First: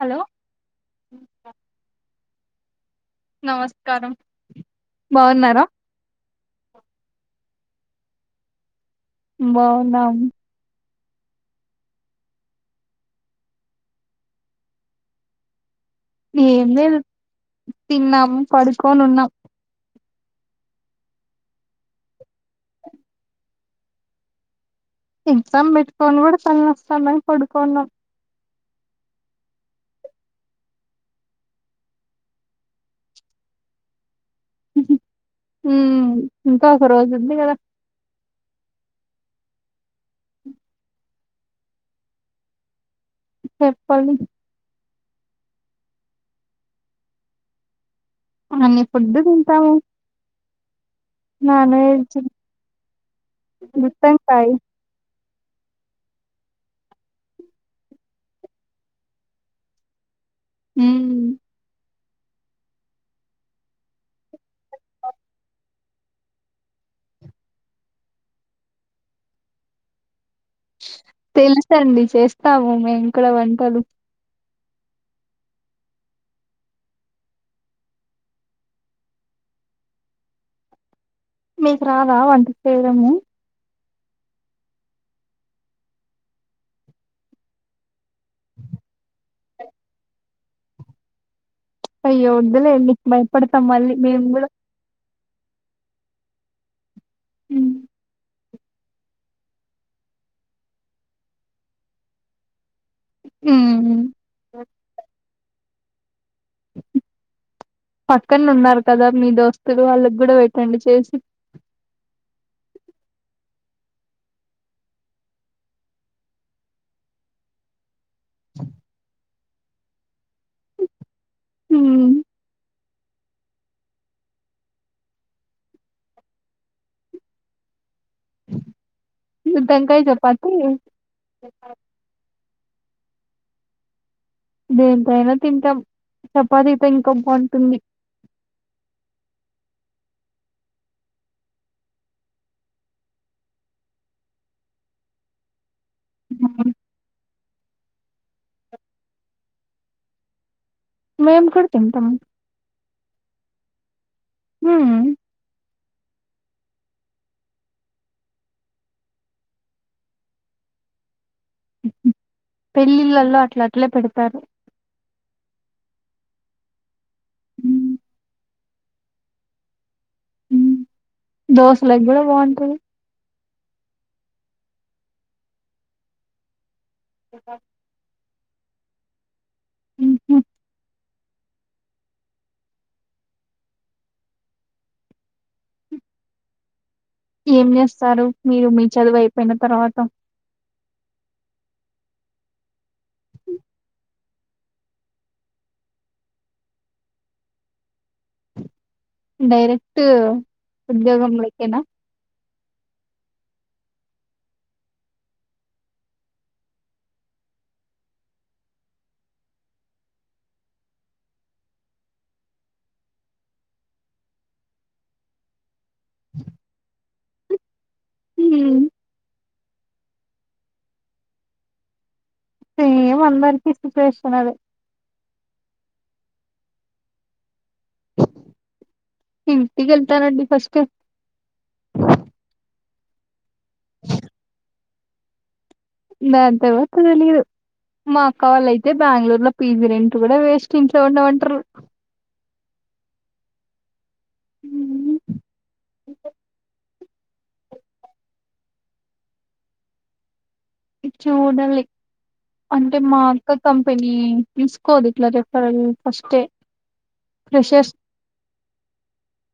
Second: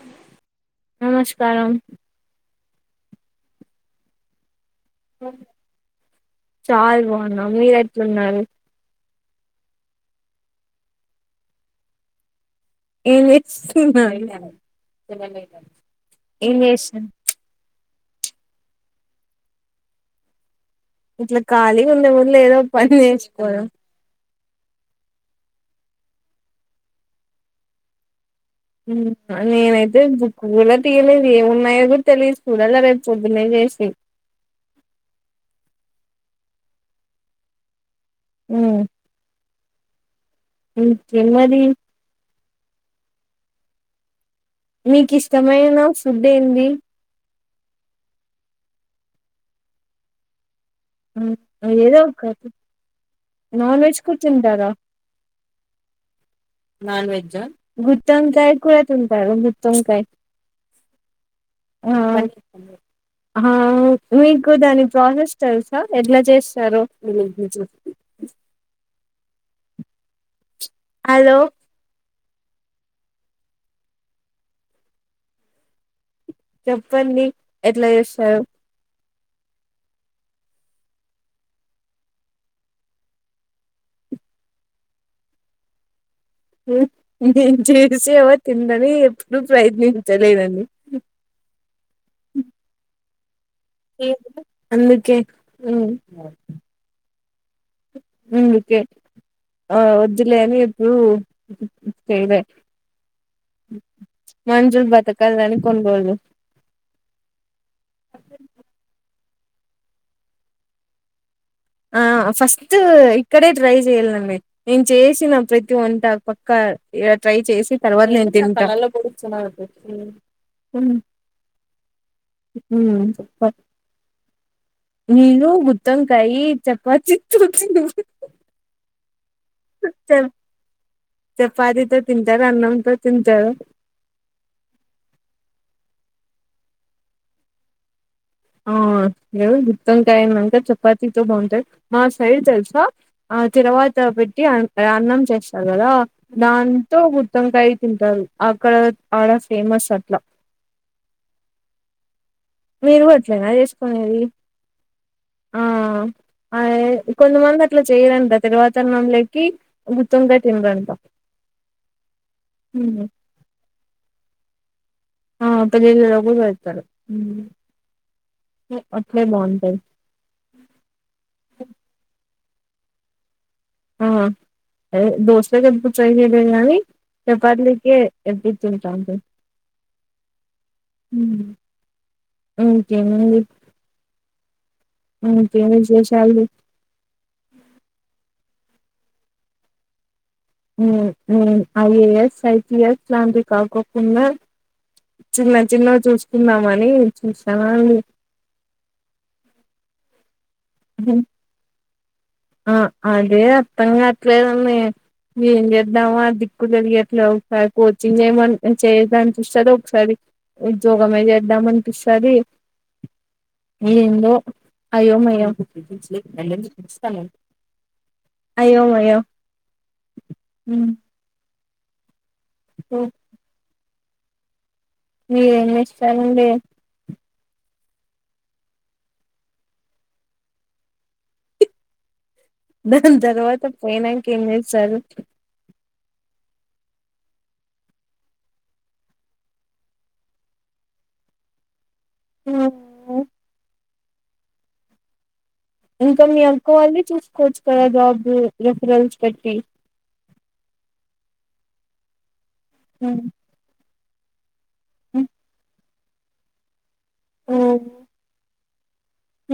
Hello నమస్కారం నమస్కారం బాగున్నారా చాయ బ మ మీరు ఎట్లున్నారు బావున్నాం ఏం ఇచ్ స్తున్నావ్ ఇంగ ఏం చేస్తాన్ తిన్నాం పడుకోనున్నాం ఇట్ల ఖాళీగా ఉండే బదులు ఏదో ఒకటి పని చేసుకో ఎగ్జామ్ పెట్టుకొని గూడ తల నొస్తందని పడుకోనున్నాం ఉం నేనైతే బుక్కు గుడా తీయలేదు ఏమి ఉన్నాయో గూడ తెలీయదు చూడాల రేపు పొద్దునే లేసి హ్మ్ మ్ ఇంకా ఒక రోజు ఉంది కదా మ్ ఇంకేం మరి చెప్పాలి నీకిస్టమైన ఫుడ్ ఏంది అన్ని ఫుడ్డు తింటావు మ్ ఏదో ఒకటి నాన్ వెజ్ కూడా గుత్తొంకాయ్ తింటారా నాన్వెజ్ గుత్తోంకాయ్ కూర తింటారు గుత్తోంకాయ్ హ్మ్ ఆ అన్ అహా మీకు దాని ప్రోసెస్ తెలుసా ఎట్లా చేస్తారో హలో తెలుసండి చేస్ స్తాము మేము కూడా వంటలు చెప్పండి ఎట్లా చేస్తారు మీకు రాదా వంట చేయడము హ్మ్ ఇదేంటి రిసీవర్ కిందది డు ప్రయత్నించలేదండి బై పడతాం మళ్ళీ మేము గూడ మ్ ఉరికే అ వద్దులే అని ఎప్పుడు చెయల ఉమ్ మంచుల్ బతక కాలని కొండ్రోజులు పక్కన్న ఉన్నారు కదా మీ దోస్తులు వాళ్ళకి కూడా పెట్టండి చేసి. ఆహ్ ఆహ్ ఫస్ట్ ఇక్కడే ట్రై చేయాలనండి నేను చేసిన ప్రతి వంట పక్కగ ఇగ ట్రై చేసినా తర్వాత నేను తింటా. హ్మ్ ఉమ్. వీలు గుత్తోంకాయి చపాతి తో తినరు. గుత్తోంకాయ చపాతి. ఇది అన్నం తో తింటారు దేనితోన తింటాం చపాతితో ఇంకా బాగుంటుంది. ఆహ్ గుత్తంకాయ ఏమంటారు చపాతీతో బాగుంటాది మా సైడ్ తెలుసా ఆహ్ తర్వాత పెట్టి ఆహ్ అన్నం చేస్తారు కదా ఉమ్, దాంతో గుత్తంకాయ తింటారు అక్కడ అడ ఫేమస్ అట్లా. మేంకూడా తింటాం. మీరు కూడా ఆట్లేనా చేసుకునేది. మ్మ్ ఆ ఆ కొంతమంది అట్లా చేయరంట తిరువాతన్నంలోకి గుతోంకయ్ తినరంట పెళ్ళిళ్ళలో అట్లా ట్ల పెడతారు ఆ తొమిదినరికే లేతరు ఉమ్ అట్లే బాగుంటాది దోశ లోకి బాగుంట్ ము ఆ దోస్తలే [unintelligible] గాని ఈ తందికే ఎప్పుడు తింటుంటే ఇకేమడి ఇకే విశేషాలుది ఏం చేస్తారు మీరు మీ చదువు అయిపోయిన తర్వాత మ్మ్ మ్మ్మ్మ్ I A S I P S ఇలాంది కాకుకున్న చిన్న చిన్నవి చూసుకుందామని చూసాన అండి డైరెక్ట్ ఉద్యోగంలకేనా ఆ అదే అర్థంగా కావట్లేదని ఏం చేద్దామ ఆ దిక్కు తరిగట్లే ఒకసారి కోచింగ్ చేయమని చేయద్ద అనిపిస్తుంది ఒకసారి ఉద్యోగమే చేద్దామ అనిపిస్తుంది ఏందో అయోమయోపిస్తా ఉమ్, అయ్యోమయో ఉమ్ మేం అందరి కిస్త్ ప్రేశునాదే ఎం చేస్తా నుండే ఇంటికి వెళ్తానండి ఫస్ట్ దాని తర్వాత పోయినాక ఏం చేస్తారు దాని తర్వాత తెలియదు మా అక్క వాళ్ళ అయితే బెంగళూరు లో పీజీ రెట్ కూడా వేస్ట్ ఇంట్లో ఉండమంటారు ఆ మ్మ్ ఇంకా మీ అక్క వాళ్ళని చూస్త కొచ [unintelligible] జాబ్ రెఫరల్స్ పెట్టి చూడాలి అంటే మా హ్మ్. అక్క త పని ఇస్కోది హ్మ్. ఇట్లా చెప్పేరేం అస్తే ఫ్రెషస్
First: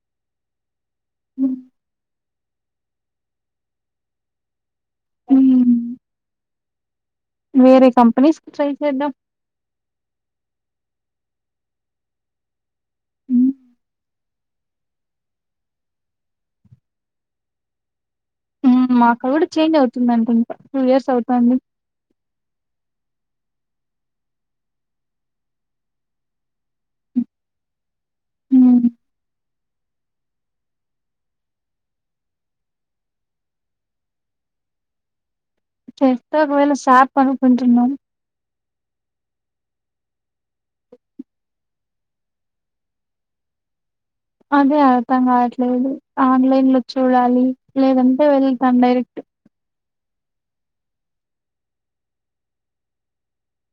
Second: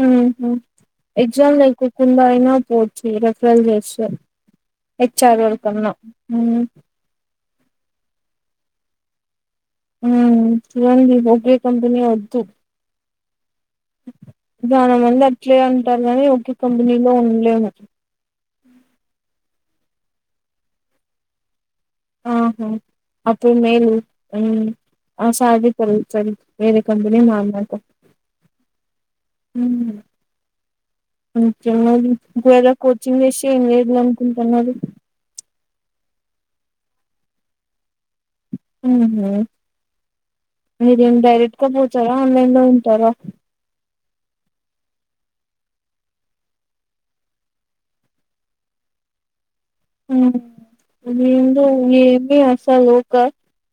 ఆహ ఎగ్జామ్ లేకోకుండా అయినా పోవచ్చు రెఫరల్ చేస్తే. హెచ్చారు వాళ్ళు కొనను మ్మ్. ఊమ్ వేరే కంపనీస్ కి ట్రై చేద్దాం. ఉ చరం ఒబరి కంపెనీ వద్దు మ్మ్. చాలా మంది అట్లే ఉంటారు కాని ఒకే కంపెనీలో ఉండలేము ఊమ్ మా అక్క కూడా చేంజ్ అవుతుంది అనుకుంటా టూ ఇయర్స్ అవుతుంది. ఆహా అప్పుడు మేలు ఉం ఆ సార్ దగ్గర కూర్చొని వేరే కంపెనీ మారీనాక మ్మ్. ఉమ్ [unintelligible] జాలీ ఒక వేళ కోచింగ్ చేస్తే ఏం చేయాల అనుకుంటున్నారు. టెట్ ఒక వేల షాప్ అనుకుంటున్నాం. హ మీరేం డైరెక్ట్గా పోతారా ఆన్లైన్ లో ఉంటారా అదే అర్థం కావట్లేదు ఆన్లైన్ లో చూడాలి లేదంటే వెళ్తాను డైరెక్ట్ ముందు ఏమి అసలు ఒక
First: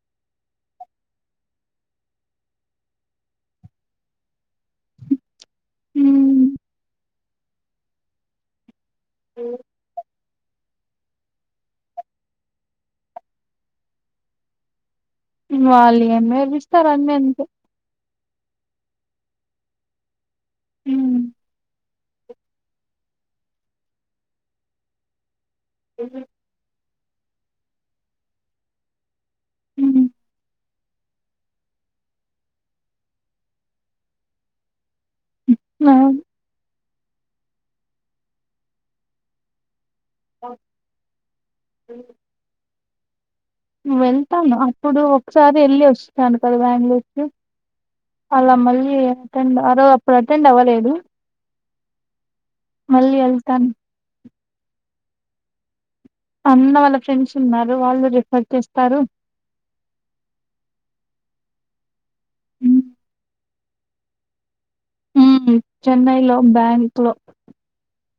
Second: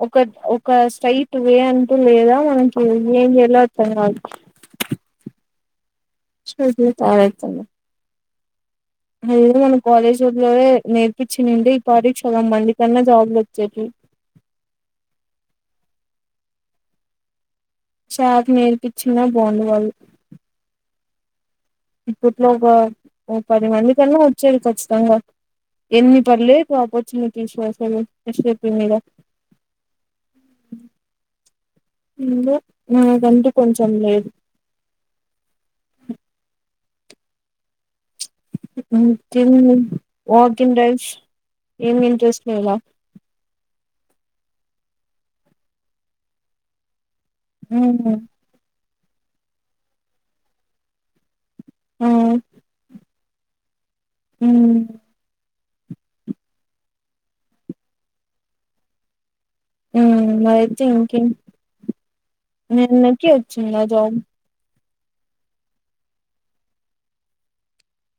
ఒక ఒక స్ట్రైట్ వే అంటూ లేదా మనకి ఏం చేయాలస్తున్నా మ్మ్. సజతత అదేదో మన కాలేజ్ రూంలోనే నేర్పు ఇపచ్చి నుండే ఈ వారి చాలా మంది కన్నా జాబులు వచ్చాయి వాళ్ళేమి నేర్పిస్తారు అన్నీ అంతే చాక్ నేర్పించిన బాండ్ వాళ్ళు మ్మ్. ఇప్పట్లో ఒకఓ పది మంది కన్నా వచ్చాది ఖచ్చితంగా ఎన్ని పర్లే కాపో చిన్న [unintelligible] మీద ఊమ్ ఇల్లు నాకంటూ కొంచం లేదు. మ్మ్. [unintelligible] తినను వాకి ఇన్ డ్రైవ్స్ ఏం అవును. ఇంట్రెస్ట్లా వెళ్తాను అప్పుడు ఒక్కసారి వెళ్ళి వస్తాను కదా బెంగళూరు మ్మ్ అలామల్లి [unintelligible] అటెండ్ అరో అప్పుడు అటెండ్ అవ్వలేదు ఆ మళ్ళీ వెల్తాను ఊ అన్న వాళ్ళ ఫ్రెండ్స్ ఉన్నారు వాళ్ళు రిఫర్ చేస్తారు ఊ అయితే ఇంకేం మీ హ్మ్ అన్నకు వచ్చిందా జాబ్ ఉమ్మ్ చెన్నైలో బ్యాంకులో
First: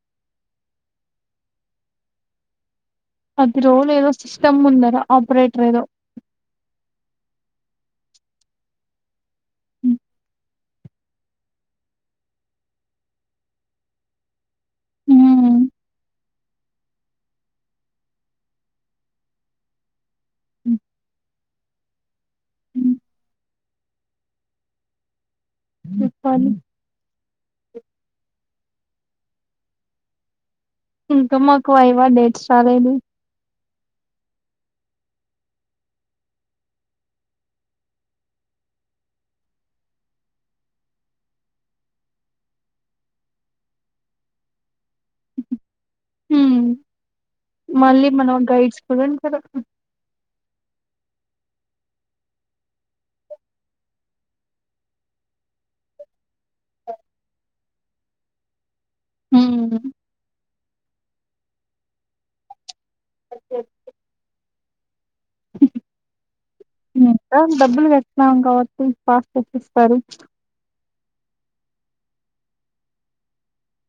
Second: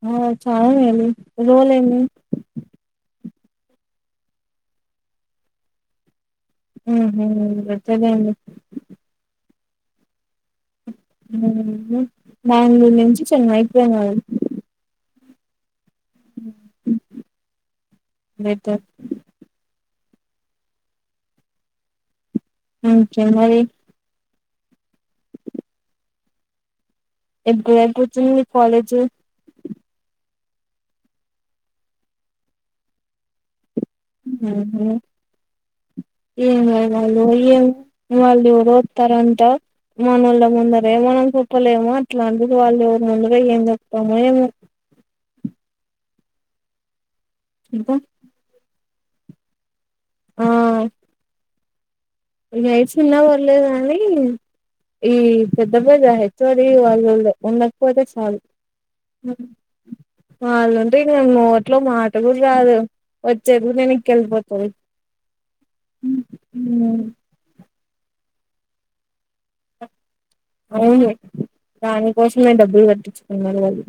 ఆ చాయ్ లూ ఎన్ని రోలు ఏన్నీ పది రోజులు ఏదో సిస్టమ్ ముందర ఆపరేటర్ ఏదో ఉ ఊ వదిలేన్డి [unintelligible] బెంగళూరు నుంచి చెన్నైకి పోయినారు. హ్మ్ లెటర్ ఆ కెమెరి ము ప్పని [unintelligible] కూర్చునుంది కాలేజ్ చె ఇంకా మాకు యావా డేట్ రాలేదు ఉమ్ హు ఏం వాళ్ళు ఏం వాళ్ళు ఎవరు వస్తారంట మన వాళ్ళ ముందరే మనం చెప్పలేమో అట్లాంటిది వాళ్ళు ఎవరు ముందరే ఏం చెప్తామో ఏమో హ్మ్ ఇంకా మళ్ళీ మనం గైడ్స్ [unintelligible] ఆ [unintelligible] ఉన్న వర్లేదు కాని ఈ పెద్ద పెద్ద హెచ్ ఓ డి వాళ్ళు ఉండకపోతే చాలు హ్మ్ వాళ్లంటే నీ నోట్లో మాట కూడా రాదు వచ్చారు నేను ఇంకా వెళ్ళిపోత్ పోయే మ్ మ్మ్ ఏం డబ్బులు కట్నాం కాబట్టి పాస్ చెపిస్తారు అవును దానికోసమే డబ్బులు కట్టించుకున్నారు వాళ్ళు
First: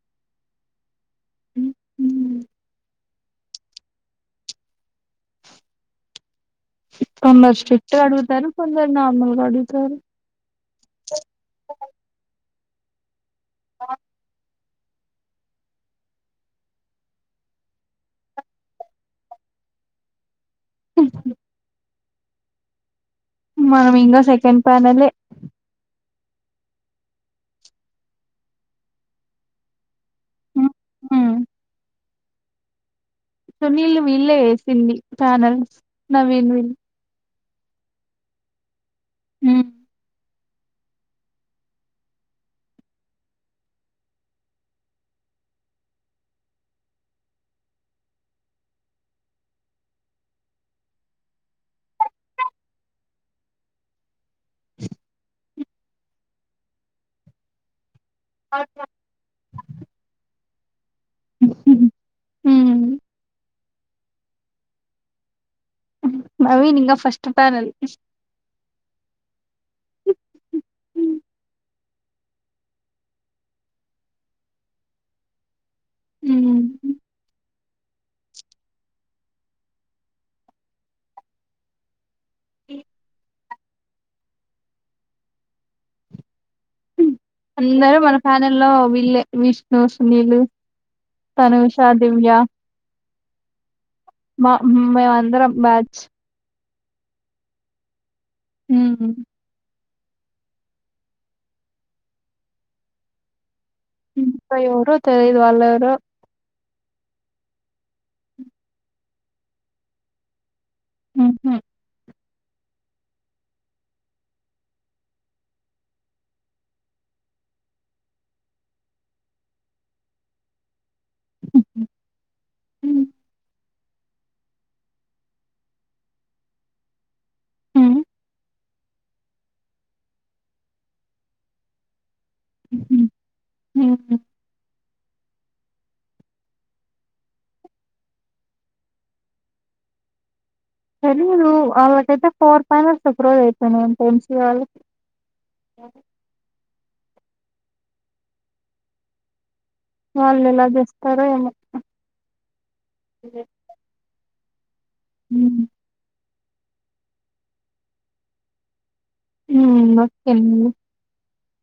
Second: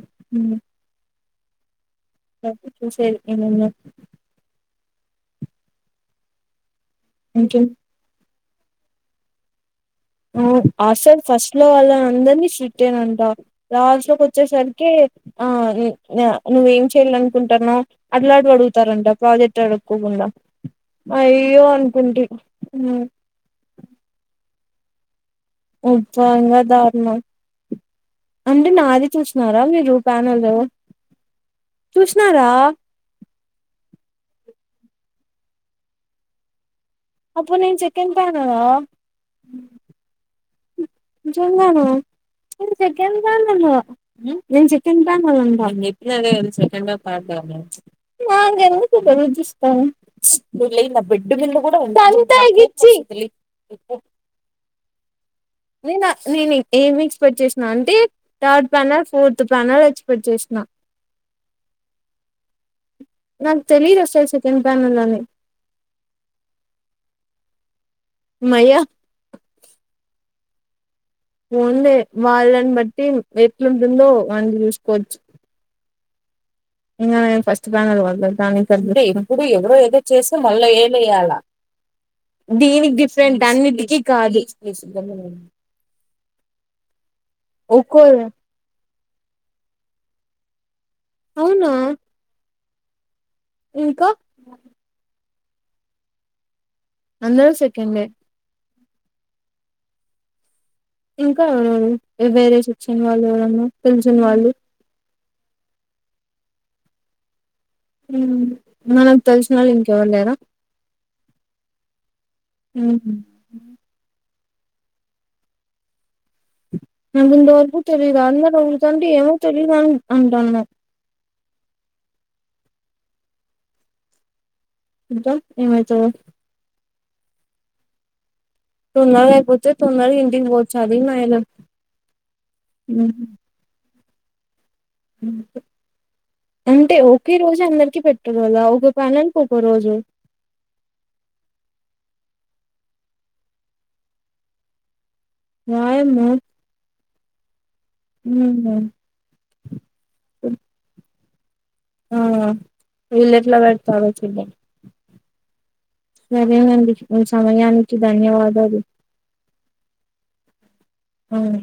హ్మ్. [unintelligible] ఏమన్నా కొందర్ ఇంకేం స్ట్రిక్ట్ గ అడుగుతారు కొందరు నార్మల్ గ అడుగుతరు ఆ అస్సల్ ఫస్ట్ లో అలా అందని సిట్ అట్టేనంట రాష కొచ్చేసాను ే ఆ నువ్వేం చెయాలనుకుంటానో అట్లాంటి అడుగుతారంట ప్రాజెక్ట్ అడుక్కోకుండా అ అయ్యో అనుకుంటి. మనం ఇంకా సెకండ్ ప్యానలే ఈ [unintelligible] దారుణం అంటే నాది చూసినారా మీరు ప్యానల్లో ఊ చూసినారా సునీల్ వీళ్ళే వేసింది ప్యానల్ నవీన్ వీళ అప్పుడు నేను సెకండ్ బ్యానర్ ఆ ఊ నేను చెప్పిన అదే కాదు సెకండ్ హా థర్డ్ హా అని నువ్వు లేయి నా బెడ్ మింద కూడా ఉంది లెయి ను పో నేను నేను ఏమి ఎక్స్పెక్ట్ చేసినా అంటే థడ్ పనల్ ఫోర్త్ కొత్త ప్యానెల్ ఎక్స్పెక్ట్ చేసిన ఉమ్. నా తెలిదు అసలు సెకండ్ బ్యానర్ అని నవీన్ ఇంకా ఫస్ట్ ప్యానెల్ మయా ఓన్లీ వాళ్ళని బట్టి ఎట్లుంటుందో వాళ చూసుకోవచ్చు ఉ ఇంగ నేను ఫస్ట్ ప్యానెల్ పోత కానీ [unintelligible] దీనికి డిఫరెంట్ తన్నీటికి కాలీ అందరు మన ఫ్యాని లో ఇల్లే విష్ణు సునీలు అవునా అనూష దివ్యా ఇంకా మా మే అందర బ్యాచ్ అందరు సెకండ్ మ్మ్ ఇంకా ఎవ వేరే శక్షణ వాళ్ళు ఎవరన పెన్షన్ వాళ్ళు తెలీదు వాలు ఎవరో మనకు తెలిసిన వాళ్ళు ఇంకెవ్వరు లేరా ఉహు మ్మ్ ముందు వరకు తెలిద అన్నారుా ఉ తాండి ఏమో తెలీద అంటాన్న ఉమ్. ఏమైతదో తొందరగా అయిపోతే తొందరగా ఇంటికి పోవచ్చు అది మాయన ఉమ్. హ్మ్. అంటే ఒకే రోజు అందరికి పెట్టుకదా ఒక పలానికి ఒక రోజు వాళ్ళకైతే ఫోర్ పైనల్స్ ఒక రోజు అయిపోయినాయి అంటే యం సీ ఏ వాళ్ళకి నా యమ మ్మ్ వాళ్ళు ఎలా చేస్తారో ఏమో ఆ ఇళ్ళ ఎట్లా పెడతారో [unintelligible] మ్మ్ సరేనండి మీ సమయానికి ధన్యవాదాలు హ్మ్. ఓకే అండి. అవును